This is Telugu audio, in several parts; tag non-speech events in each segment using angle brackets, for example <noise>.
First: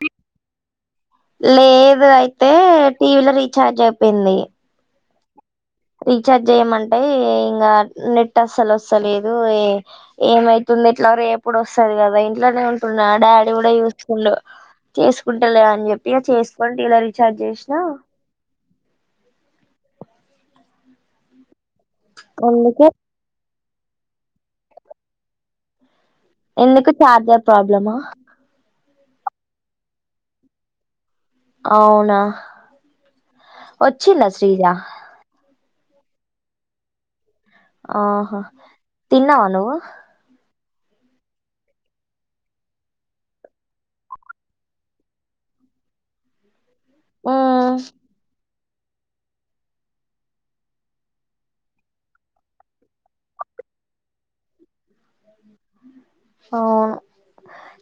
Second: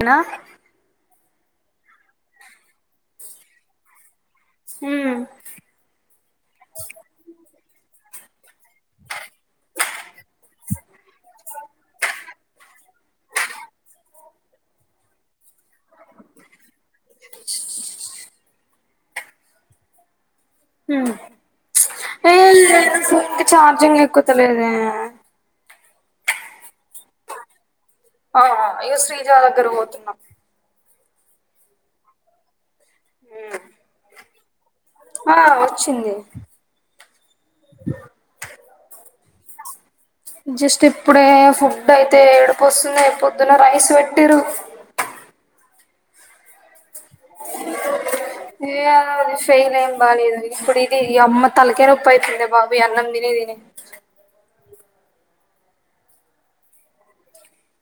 అనా లేదు అయితే టీవీలో రీఛార్జ్ అయిపోయింది ఉ రీచార్జ్ చేయమంటే ఇంకా నెట్ అసలు వస్తలేదు ఏ ఏమైతుంది ఇట్లా ఎప్పుడు వస్తుది కదా ఇంట్లోనే డాడీ కూడా చూసుకు చకు కుంటలే అని చెప్పి ఇక చేసుకోండి ఇలా రీఛార్జ్ చేసినా హ అందుకే చార్జంగ్ ఎక్కుతలేదే ఎందుకు చార్జర్ ప్రాబ్లమా ఆ అయ్యో శ్రీజా దగ్గర పోతున్నాం అవునా వచ్చిందా శ్రీజ అతి జ ఆహా తిన్నావా నువ్వు జస్ట్ ఇప్పుడే ఫుడ్ అయితే ఏడుపు వస్తుంది పొద్దున్న రైస్ పెట్టిరు ఆ ఏయ అది ఫైల్ ఏం బాీ ఇద ఇప్పుడు ఇది ఈ అమ్ తలకే రప్ప అయిందంది బాబు అన్నంద దిన వి అవును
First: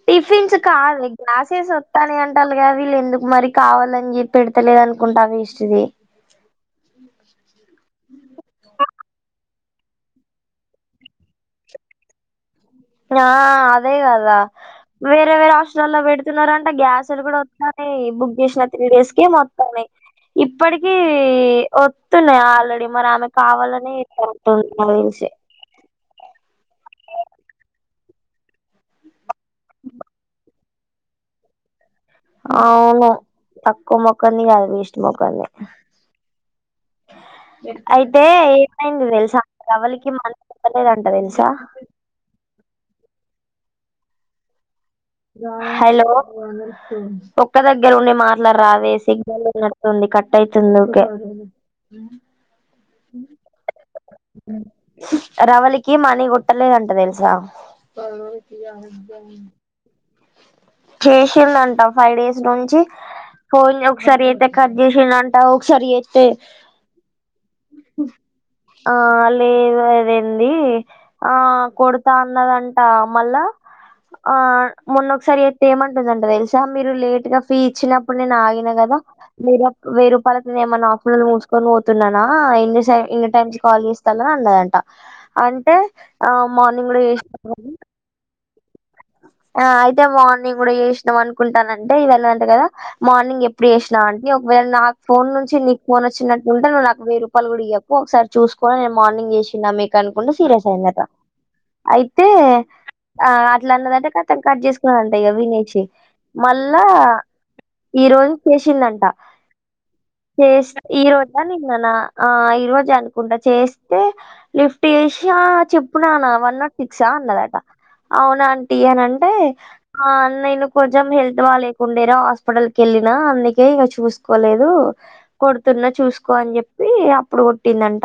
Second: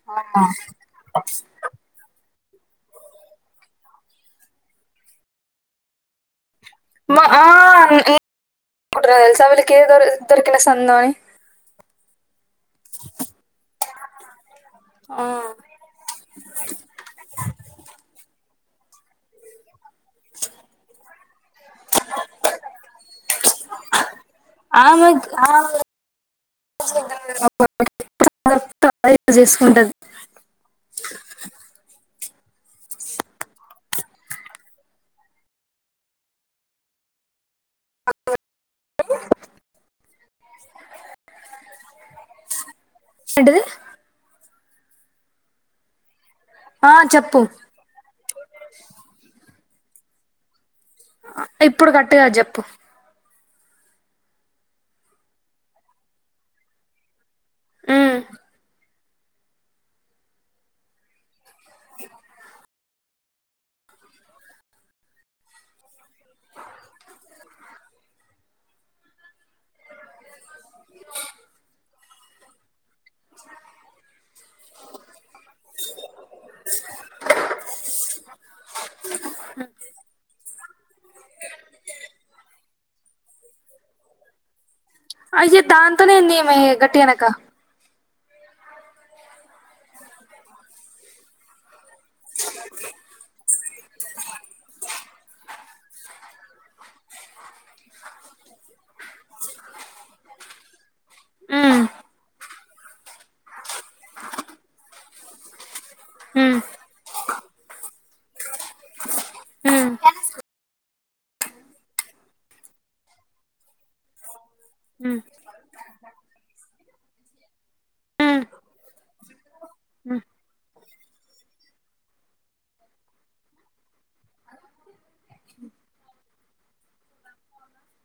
టిఫిన్స్ కాాలి గ్లాసెస్ వత్తానే అంట అంటలుగా వీళ్ళు ఎందుకు మరి కావాలని చెప్పి పెడతలేదు అనుకుంటా ఇస్ది మా <unintelligible> ఏదో ఇద్దొరికనా సంతా ఆ అదే కదా ఆ వేరే వేరే హాస్టటల్లో పెడుతున్నారంటే గ్యాస్లు కూడా వస్తు న బుక్ చేసిన త్రీ డేస్కి మొత్తంన్నాయి ఇప్పటికీ వస్తున్నాయి ఆల్రెడీ మరి ఆమె కావాలని ఆమె తెలిసి ఆమె చేసుకుంటది అవును తక్కువ మొక్కని వేస్ట్ మొక్కంది అ అయితే ఏమైంది తెలుసా అ రవలికి మన పప్పలేదంట తెలుసా ఇంటిది హలో ఆ చెప్పు ఒక్క దగ్గర ఉండి మాటలు రావే సిగ్నల్డుతుంది క ఇప్పుడు కట్టుగా చెప్పు రవలికి మనీ కొట్టలే ఉంటది తెల్సా హ్మ్ <unintelligible> చేసిండ అంటా ఫైవ్ డేస్ నుంచి ఫోన్ ఒకసారి అయితే కట్ చేసి అంట ఒకసారి అయితే అ ఆ లేదు అదడి ఆ కొడుతా అన్నదంట మళ్ళా ఆ మొన్న ఒకసారి ఏమంటుందంట తెలుసా మీరు లేట్ గా ఫీ ఇచ్చినప్పుడు నేను ఆగిన కదా మీరు వెయ్యిూపాయల త మన్న హాస్పిట ముూంచుకొని పోతున్నానా ఎన్నిై ఎన్ని టైమ్ కాల్ చేస్తాని అన్నదంట అయ్యో అంటే దాంతోనే ఆ అయింది ఈమె మార్నింగ్ లో గట్టిగనక వస ఆ అయితే మార్నింగ్ కూడా చేసినాం అనుకుంటానంటే ఇ వెళ అంతే కదా మార్నింగ్ ఎప్పుడు చేసినాం అంట ఒకవేళ నాకు ఫోన్ నుంచి నీకు ఫోన్ వచ్చినట్టుంటే నవ్వు నాకు వెయ్య రూపాయలు కూడా ఇవ్వకు ఒకసారి చూసుకోని నేను మార్నింగ్ మీకు అనుకుంటే సీరియస్ అయిందట హ్మ్ అయితే అట్లాన్నదంటే తం కట్ చేసుకుాలంటే ఇ వినేచి హ్మ్ మళ్ళా ఈరోజ్ చేసిందంట హ్మ్ చేసి ఈ రోజా నిన్నన్న ఆ ఈ రోజ అనుకుంటడా చేస్తే లిఫ్ట్ హ్మ్ చేసి ఆ చెప్పునా వన్ నాట్ సిక్సా అన్నదట హ్మ్ అవునా అని అంటే ఆ హ్మ్ నేను కొంచెం హెల్త్ బ లేకుండేరా హాస్పిటల్ క వెళ్ళిన అందుకే గా చూసుకోలేదు కొడుతున్నా చూసుకో అని చెప్పి అప్పుడు కొట్టిందంట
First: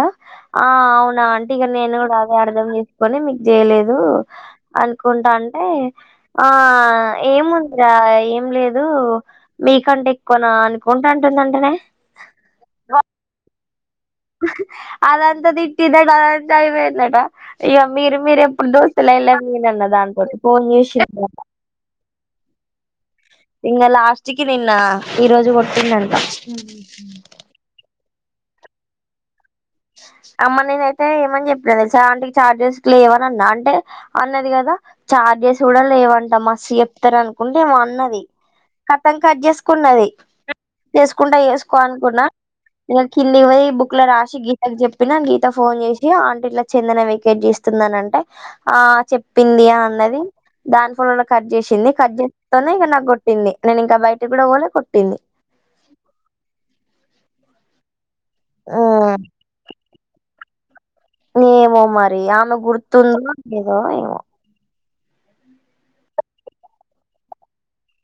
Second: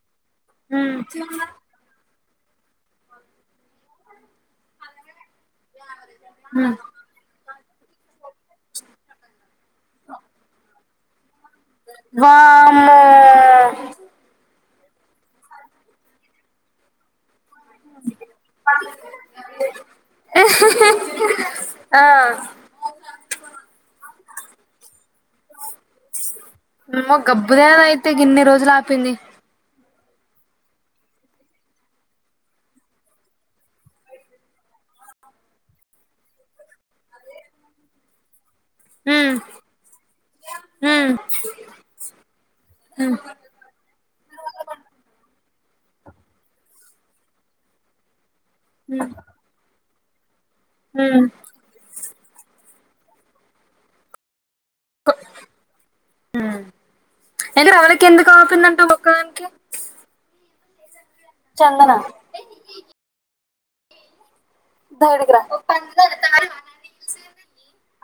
ఆ హ్మ్ అవునా అంటీగానేను కూడా అర్ధం చేసుకొని మీకు చేయలేదు అనుకుంటా అంటే ఆ హ్మ్ ఏము మీరా ఏం లేదు మీకంటే ఎక్కువన అనుకుంటాంటుందింటేనే వామ్ అదంతా తిట్టిందట అదంతా అయిపోయిందట ఇ మీరు మీరు ఎప్పుడు దోస్తులు వెళ మీన్న దాంతోటి ఫోన్ చేసిందట ఆ ఇంకా అస్ట్కి నిన్న ఈ రోజు కొట్టిందంట నుమ్మో గబ్బుదేనా అయితే కన్ని రోజులు ఆపింది అమ్మ నేనయితే ఏమని చెప్పిననుస అంటికి ఛార్జెస్ లేవని అన్నా అంటే అన్నది కదా చార్జెస్ కూడా లేవంట మస్తు చెప్తార అనుకుంటే ఏమ అన్నది కతం హ్మ్ కట్ చేసుకున్నది హ్మ్ చేసుకుంటా వేసుకో అనుకున్నా కిందివ బుక్ల రాసి గ చెప్పిన గీత ఫోన్ చేసి అంటీ ఇట్లా చెందన వెకేట్ చేస్తుందని అంటే ఆ చెప్పింది అన్నది దాని ఫల హ్మ్ కట్ చేసింది కట్ చేస్తతోనే ఇక నాకు కొట్టింది నేను ఇంకా బయటకి కూడా ఓలే కొట్టింది అ రాళ్ళకి ఎందుకు ఆపిందంట ఉమ్ ఒకదనికి ఏమో మరి ఆమె గుర్తుందో లేదో ఏమో దగ్గరికి రా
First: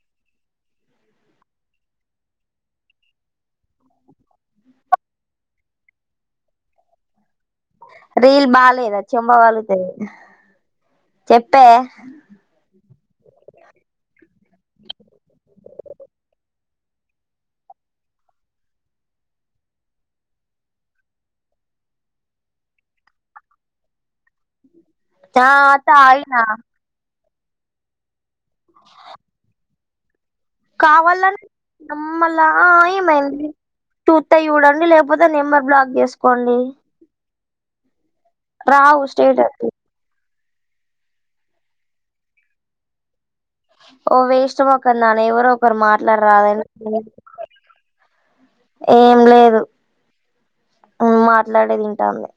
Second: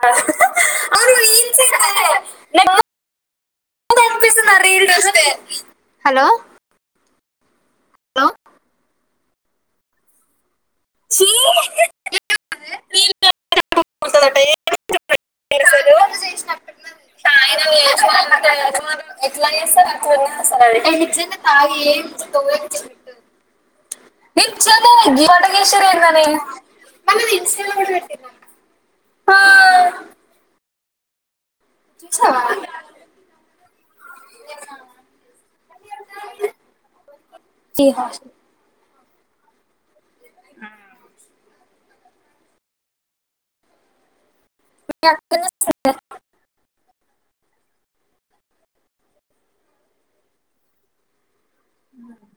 అ <unintelligible> హలో రీల్ బాలేదా చెంబ పలుగుతది ట్టే <unintelligible> చయ <unintelligible> ఎట్లా చేస్తారు అట్లాన్న తాగి ఏ తో నిచ్చన్న ఆ మటగేశ్వరి ఎందనే తాగిన పెటి కావాలని మమ్మల చూసావా ఏమైంది టూ తే చూడండి లేకపోతే నెంబర్ బ్లాక్ జేసుకోండి జహా <inaudible> ఆగు స్టేటస్ ఆ ఓ వేస్ట్ ఈ మొక్కందాన ఎవరు అక్కనే ఒకరు మాట్లాడరాదురి ఏం లేదు మాట్లాడే ట్లాడే తింటాంది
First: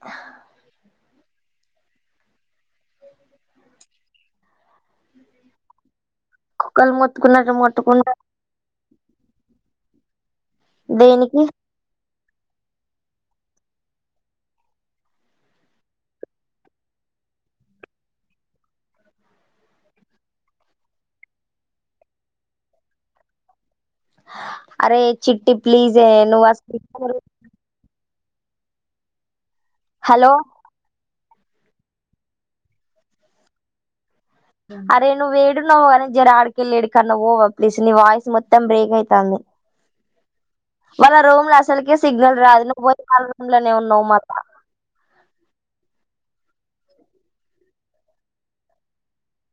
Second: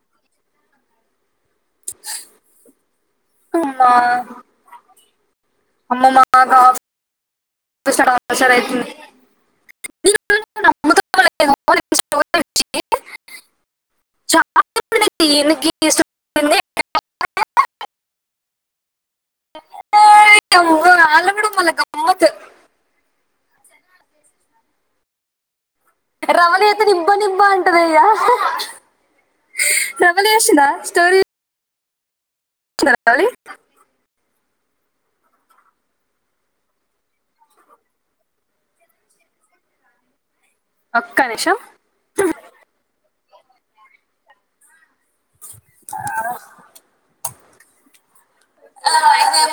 అమ్మా అమ్మ మాకు కుక్కలు మొత్తుకున్నట్టు మొట్టుకుంట <unintelligible> అయితుంది దేనికి చచ్చ <inaudible> చ తీన్సు <inaudible> ఎ ఆల్ గూడా మళ్ళ గమ్మత్తు అరే చిట్టి ప్లీజ్ నువ్వు రవళి అయితే నిబ్బ అసలు నిబ్బా అంటదయ్యా రవళి హలో రాసిందా స్టోరీ వచ్చిందా రవళి అరే నువ్వు ఏడున్నావ్ గాని జర ఆడికెళ్ళి ఏడి కాన్నా పోవా ప్లీజ్ నీ వాయిస్ మొత్తం బ్రేక్ అయితంది అ <inaudible> వాళ్ళ రూమ్ లో అసల్ కే సిగ్నల్ రాదు నువ్వు పోయి వాళ్ళ రూమ్ లనే ఉన్నావు మళ్ళ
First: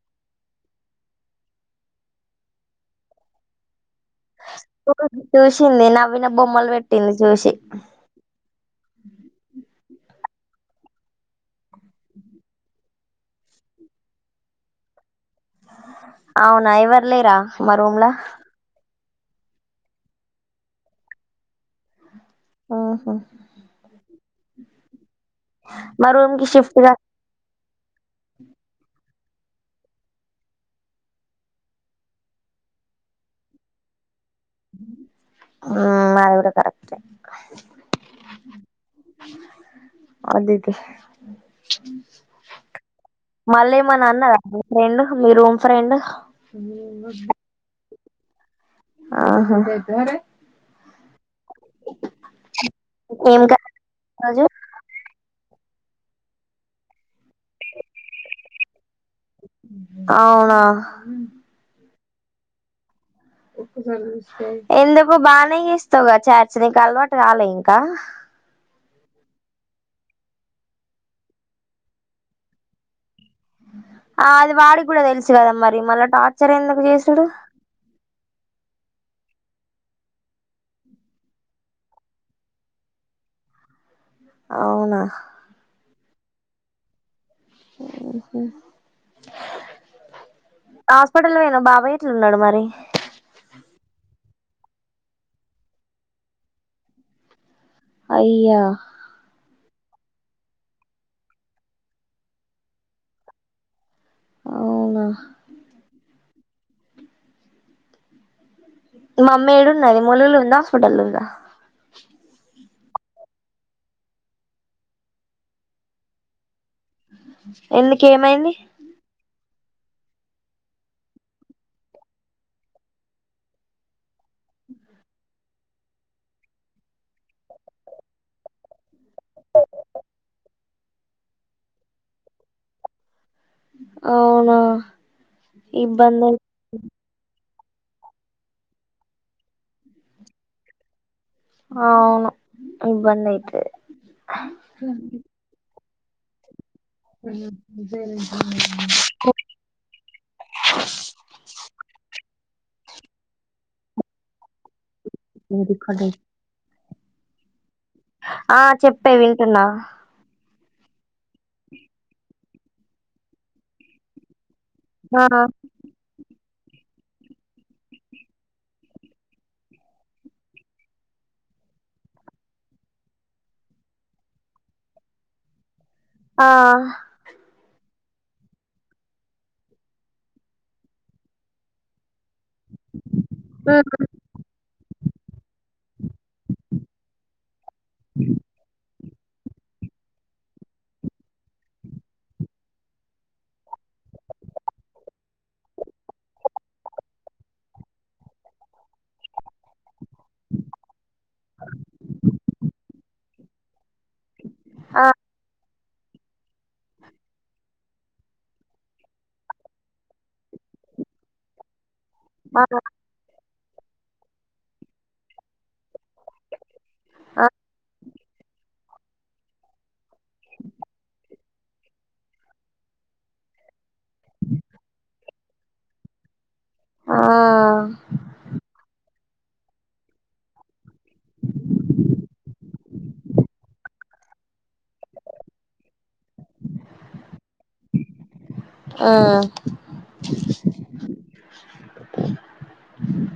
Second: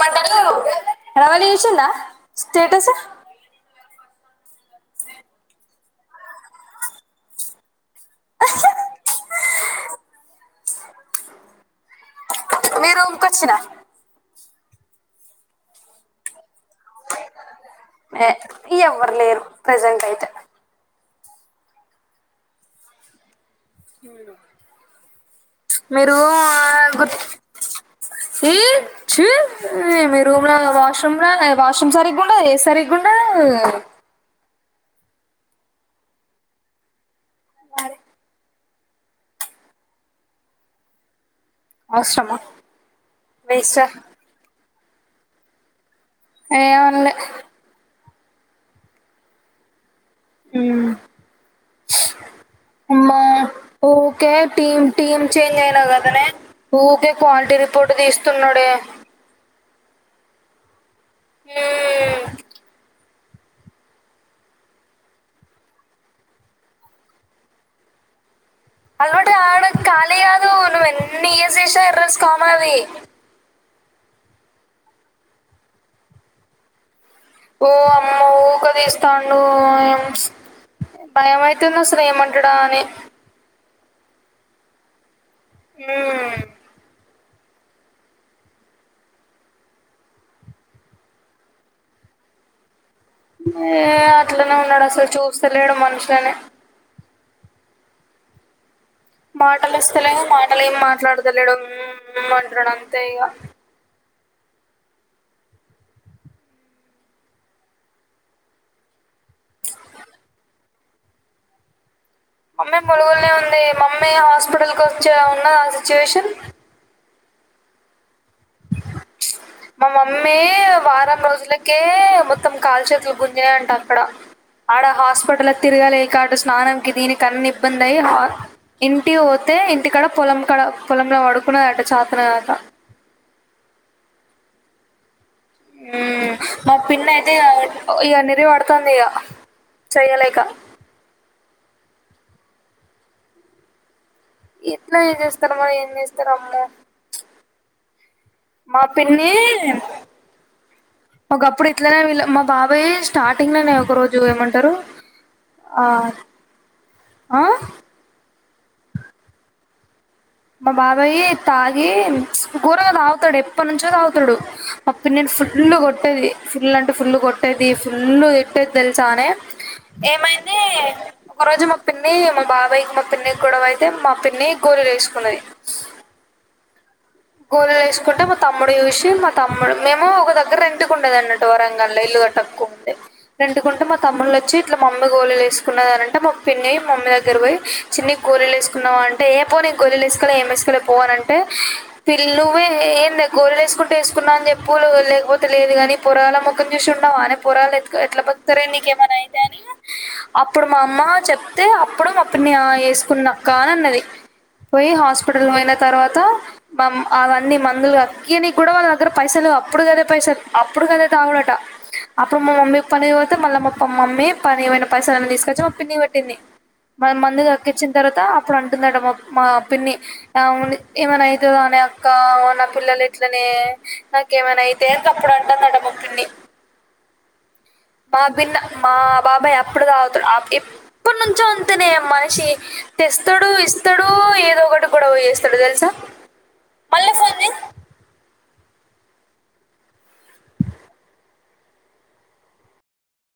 పంట <inaudible> రవళి చూసిందా స్టేటస్ చూసింది నవ్విన బొమ్మలు పెట్టింది చూసి <inaudible> మీ రూమ్ కొచ్చినా అవునా ఎవర్లేరా మా రూమ్లా ఏ, ఎవరు లేరు ప్రజెంట్ అయితే హుహు మీ మా రూమ్ రూము కి షిఫ్ట్ గా గుర్తు ఈ చీ మీ రూమ్ లో వాష్రూమ్ లో వాష్రూమ్ సరిగుండదు ఏది సరిగుండదు ఆ <inaudible> మ్ మాది గూడా కరెక్టే అది ఇదే అవసరమా మళ్ళ వేస్ట్ ఏమన్న అన్నదా ఫ్రెండ్ మీ రూమ్ ఫ్రెండ్ ఏమనలే ఆహా మ్ అమ్మా ఏం కర్రీ ఊకే ఈరోజు టీం టీం చేంజ్ గదనే ఊకే క్వాలిటీ రిపోర్ట్ తీస్తున్నడే అవునా <inaudible> ఎందుకు బానే చేస్తావు గ చాట్స్ నీకు అలవాటు కాలే ఇంకా అలవాటు కావడం ఖాళీ గాదు నువ్వు ఎన్ని ఇయర్స్ చేసినా ఎర్రర్స్ కామనవి ఆ అది వాడికి గూడా తెలుసు గదా మరి మళ్ళా టార్చర్ ఎందుకు చేసుడు ఓ అమ్మో ఊక తీస్తాండు భయమైతుంది అసలు ఏమంటడా అని అవునా మ్ హు హు హాస్పెటల్ పోయినా బాబాయ్ ఎట్లున్నడు మరి ఏ అట్లనే ఉన్నడు అసలు చూస్తలేడు మనుషులనే అయ్యా మాటలు వస్తేలేవు మాటలు ఏమి మాట్లాడతలేడు మ్ మ్ అంటున్నడు అంతే ఇక అవునా మా అమ్మయి ఏడు ఉన్నది ములుగులు ఉందా హాస్పిటల్ ఉందా మమ్మీ మొలుగుోలనే ఉంది మమ్మీ హాస్పిటల్కి వచ్చే ఉన్నది ఆ సిచ్యువేషన్ ఎందుకేమైంది మా మమ్మీ వారం రోజులకే మొత్తం కాలు చేతులు గుంజనే అంటాారు అక్కడ ఆడ హాస్పిటల్ తిరగాలే కాడు స్నానం క దీని కన్న ఇబ్బంది అయి ఇంటి పోతే ఇంటి కడ పొలం కడ పొలంలో పడుకున్నదట చాతన కాక అవునా ఇబ్బంది అయి మా పన్న అయితే ఇవన్నర పడుతుంది ఇక చెయ్యలేక అవును ఇబ్బంది అయితే ఎట్లా ఏం చేస్తారమ్మా ఏం చేస్తార అమ్మో మా పిన్ని సేర ఒకప్పుడు ఇట్లానే వీళ్ళ మా బాబాయ స్టార్టింగ్ లోనే ఒక రోజు ఏమంటారు ఆ మీదికుోడి ఆ ఆ చెప్పే వింటున్నా మా బాబాయ తాగి కూూరగా తాగుతాడు ఎప్పటి నుంచో తాగుతాడు అప్పుడు ఆ నేను ఫుల్ కొట్టేది ఫుల్ అంటే ఫుల్ కొట్టేది ఫుల్ తట్టేది తెలిసానే ఏమైతే ఒక రోజు మా పిన్ని మా బాబాయయికి మా పిన్ని కూడాడ అయితే మా పిన్ని గోళ వేసుకు సన్నాై ఆ గోళలు వేసుకుంటే మా తమ్ముడు చూసి మా తమ్ముడు మేము ఒక దగ్గర రెంంటికుండేది అన్నట్టు వరంగన్ంలో ఇల్లు కట్ తక్కువ ఉంటంది ఆ రంటుకుంటే మా తమ్ముళ్లు వచ్చి ఇట్లా మమ్మీ గోళలు వేసుకున్నద అని అంట మా పిన్న మామ్మీ దగ్గర పోయి చిన్న గోలీలు వేసుకున్నావా అంటే ఏ పోని గోలీలు వేసుకోలే ఏం వేసుకోలే పోవ అంటే పిల్లు నువ్వే ఏం గోలు వేసుకుంటే వేసుకున్నా అని చెప్పు లేకపోతే లేదు ని పొరాల మొఖం చూసి వానే పొరా ఎట్లా బగత నక మనాయి త అప్పుడు మా అమ్మ చెప్తే అప్పుడు అప్పుని వేసుకున్నక్క అని అన్నది పోయి హాస్పిటల్ పోయిన తర్వాత మ అవన్నీ మందులు అని కూడా వాళ్ళ దగ్గర పైసలు అప్పుడు క అదే పైసలు అప్పుడు క అదే తాగుడట అప్పుడు మా ఆ మమ్మీకి పని పోతే మళ్ళీ మా మమ్మీ పని ఏమైన పైసలు తీసుకొచ్చి మా పిన్ని మ మందు ఆ అక్కెచ్చిన తర అప్పుడు అంటుందడ మా పిన్ని ఏమనాయితే ఇ అనే అక్క నా పిల్లలు ఇట్లనే నాకేమైనా అయితే అప్పుడు అంటాన్నడమ పిని మాబ మా బాబాయ్ అప్పుడు కా అతాడు ఎప్పటి నుంచో అంతనే మనిషి తెస్తాడు ఇస్తాడు ఏదో ఒకటి కూడా పోస్తాడు తెలుసా మళ ఫో ఆ ఆ <inaudible> <inaudible>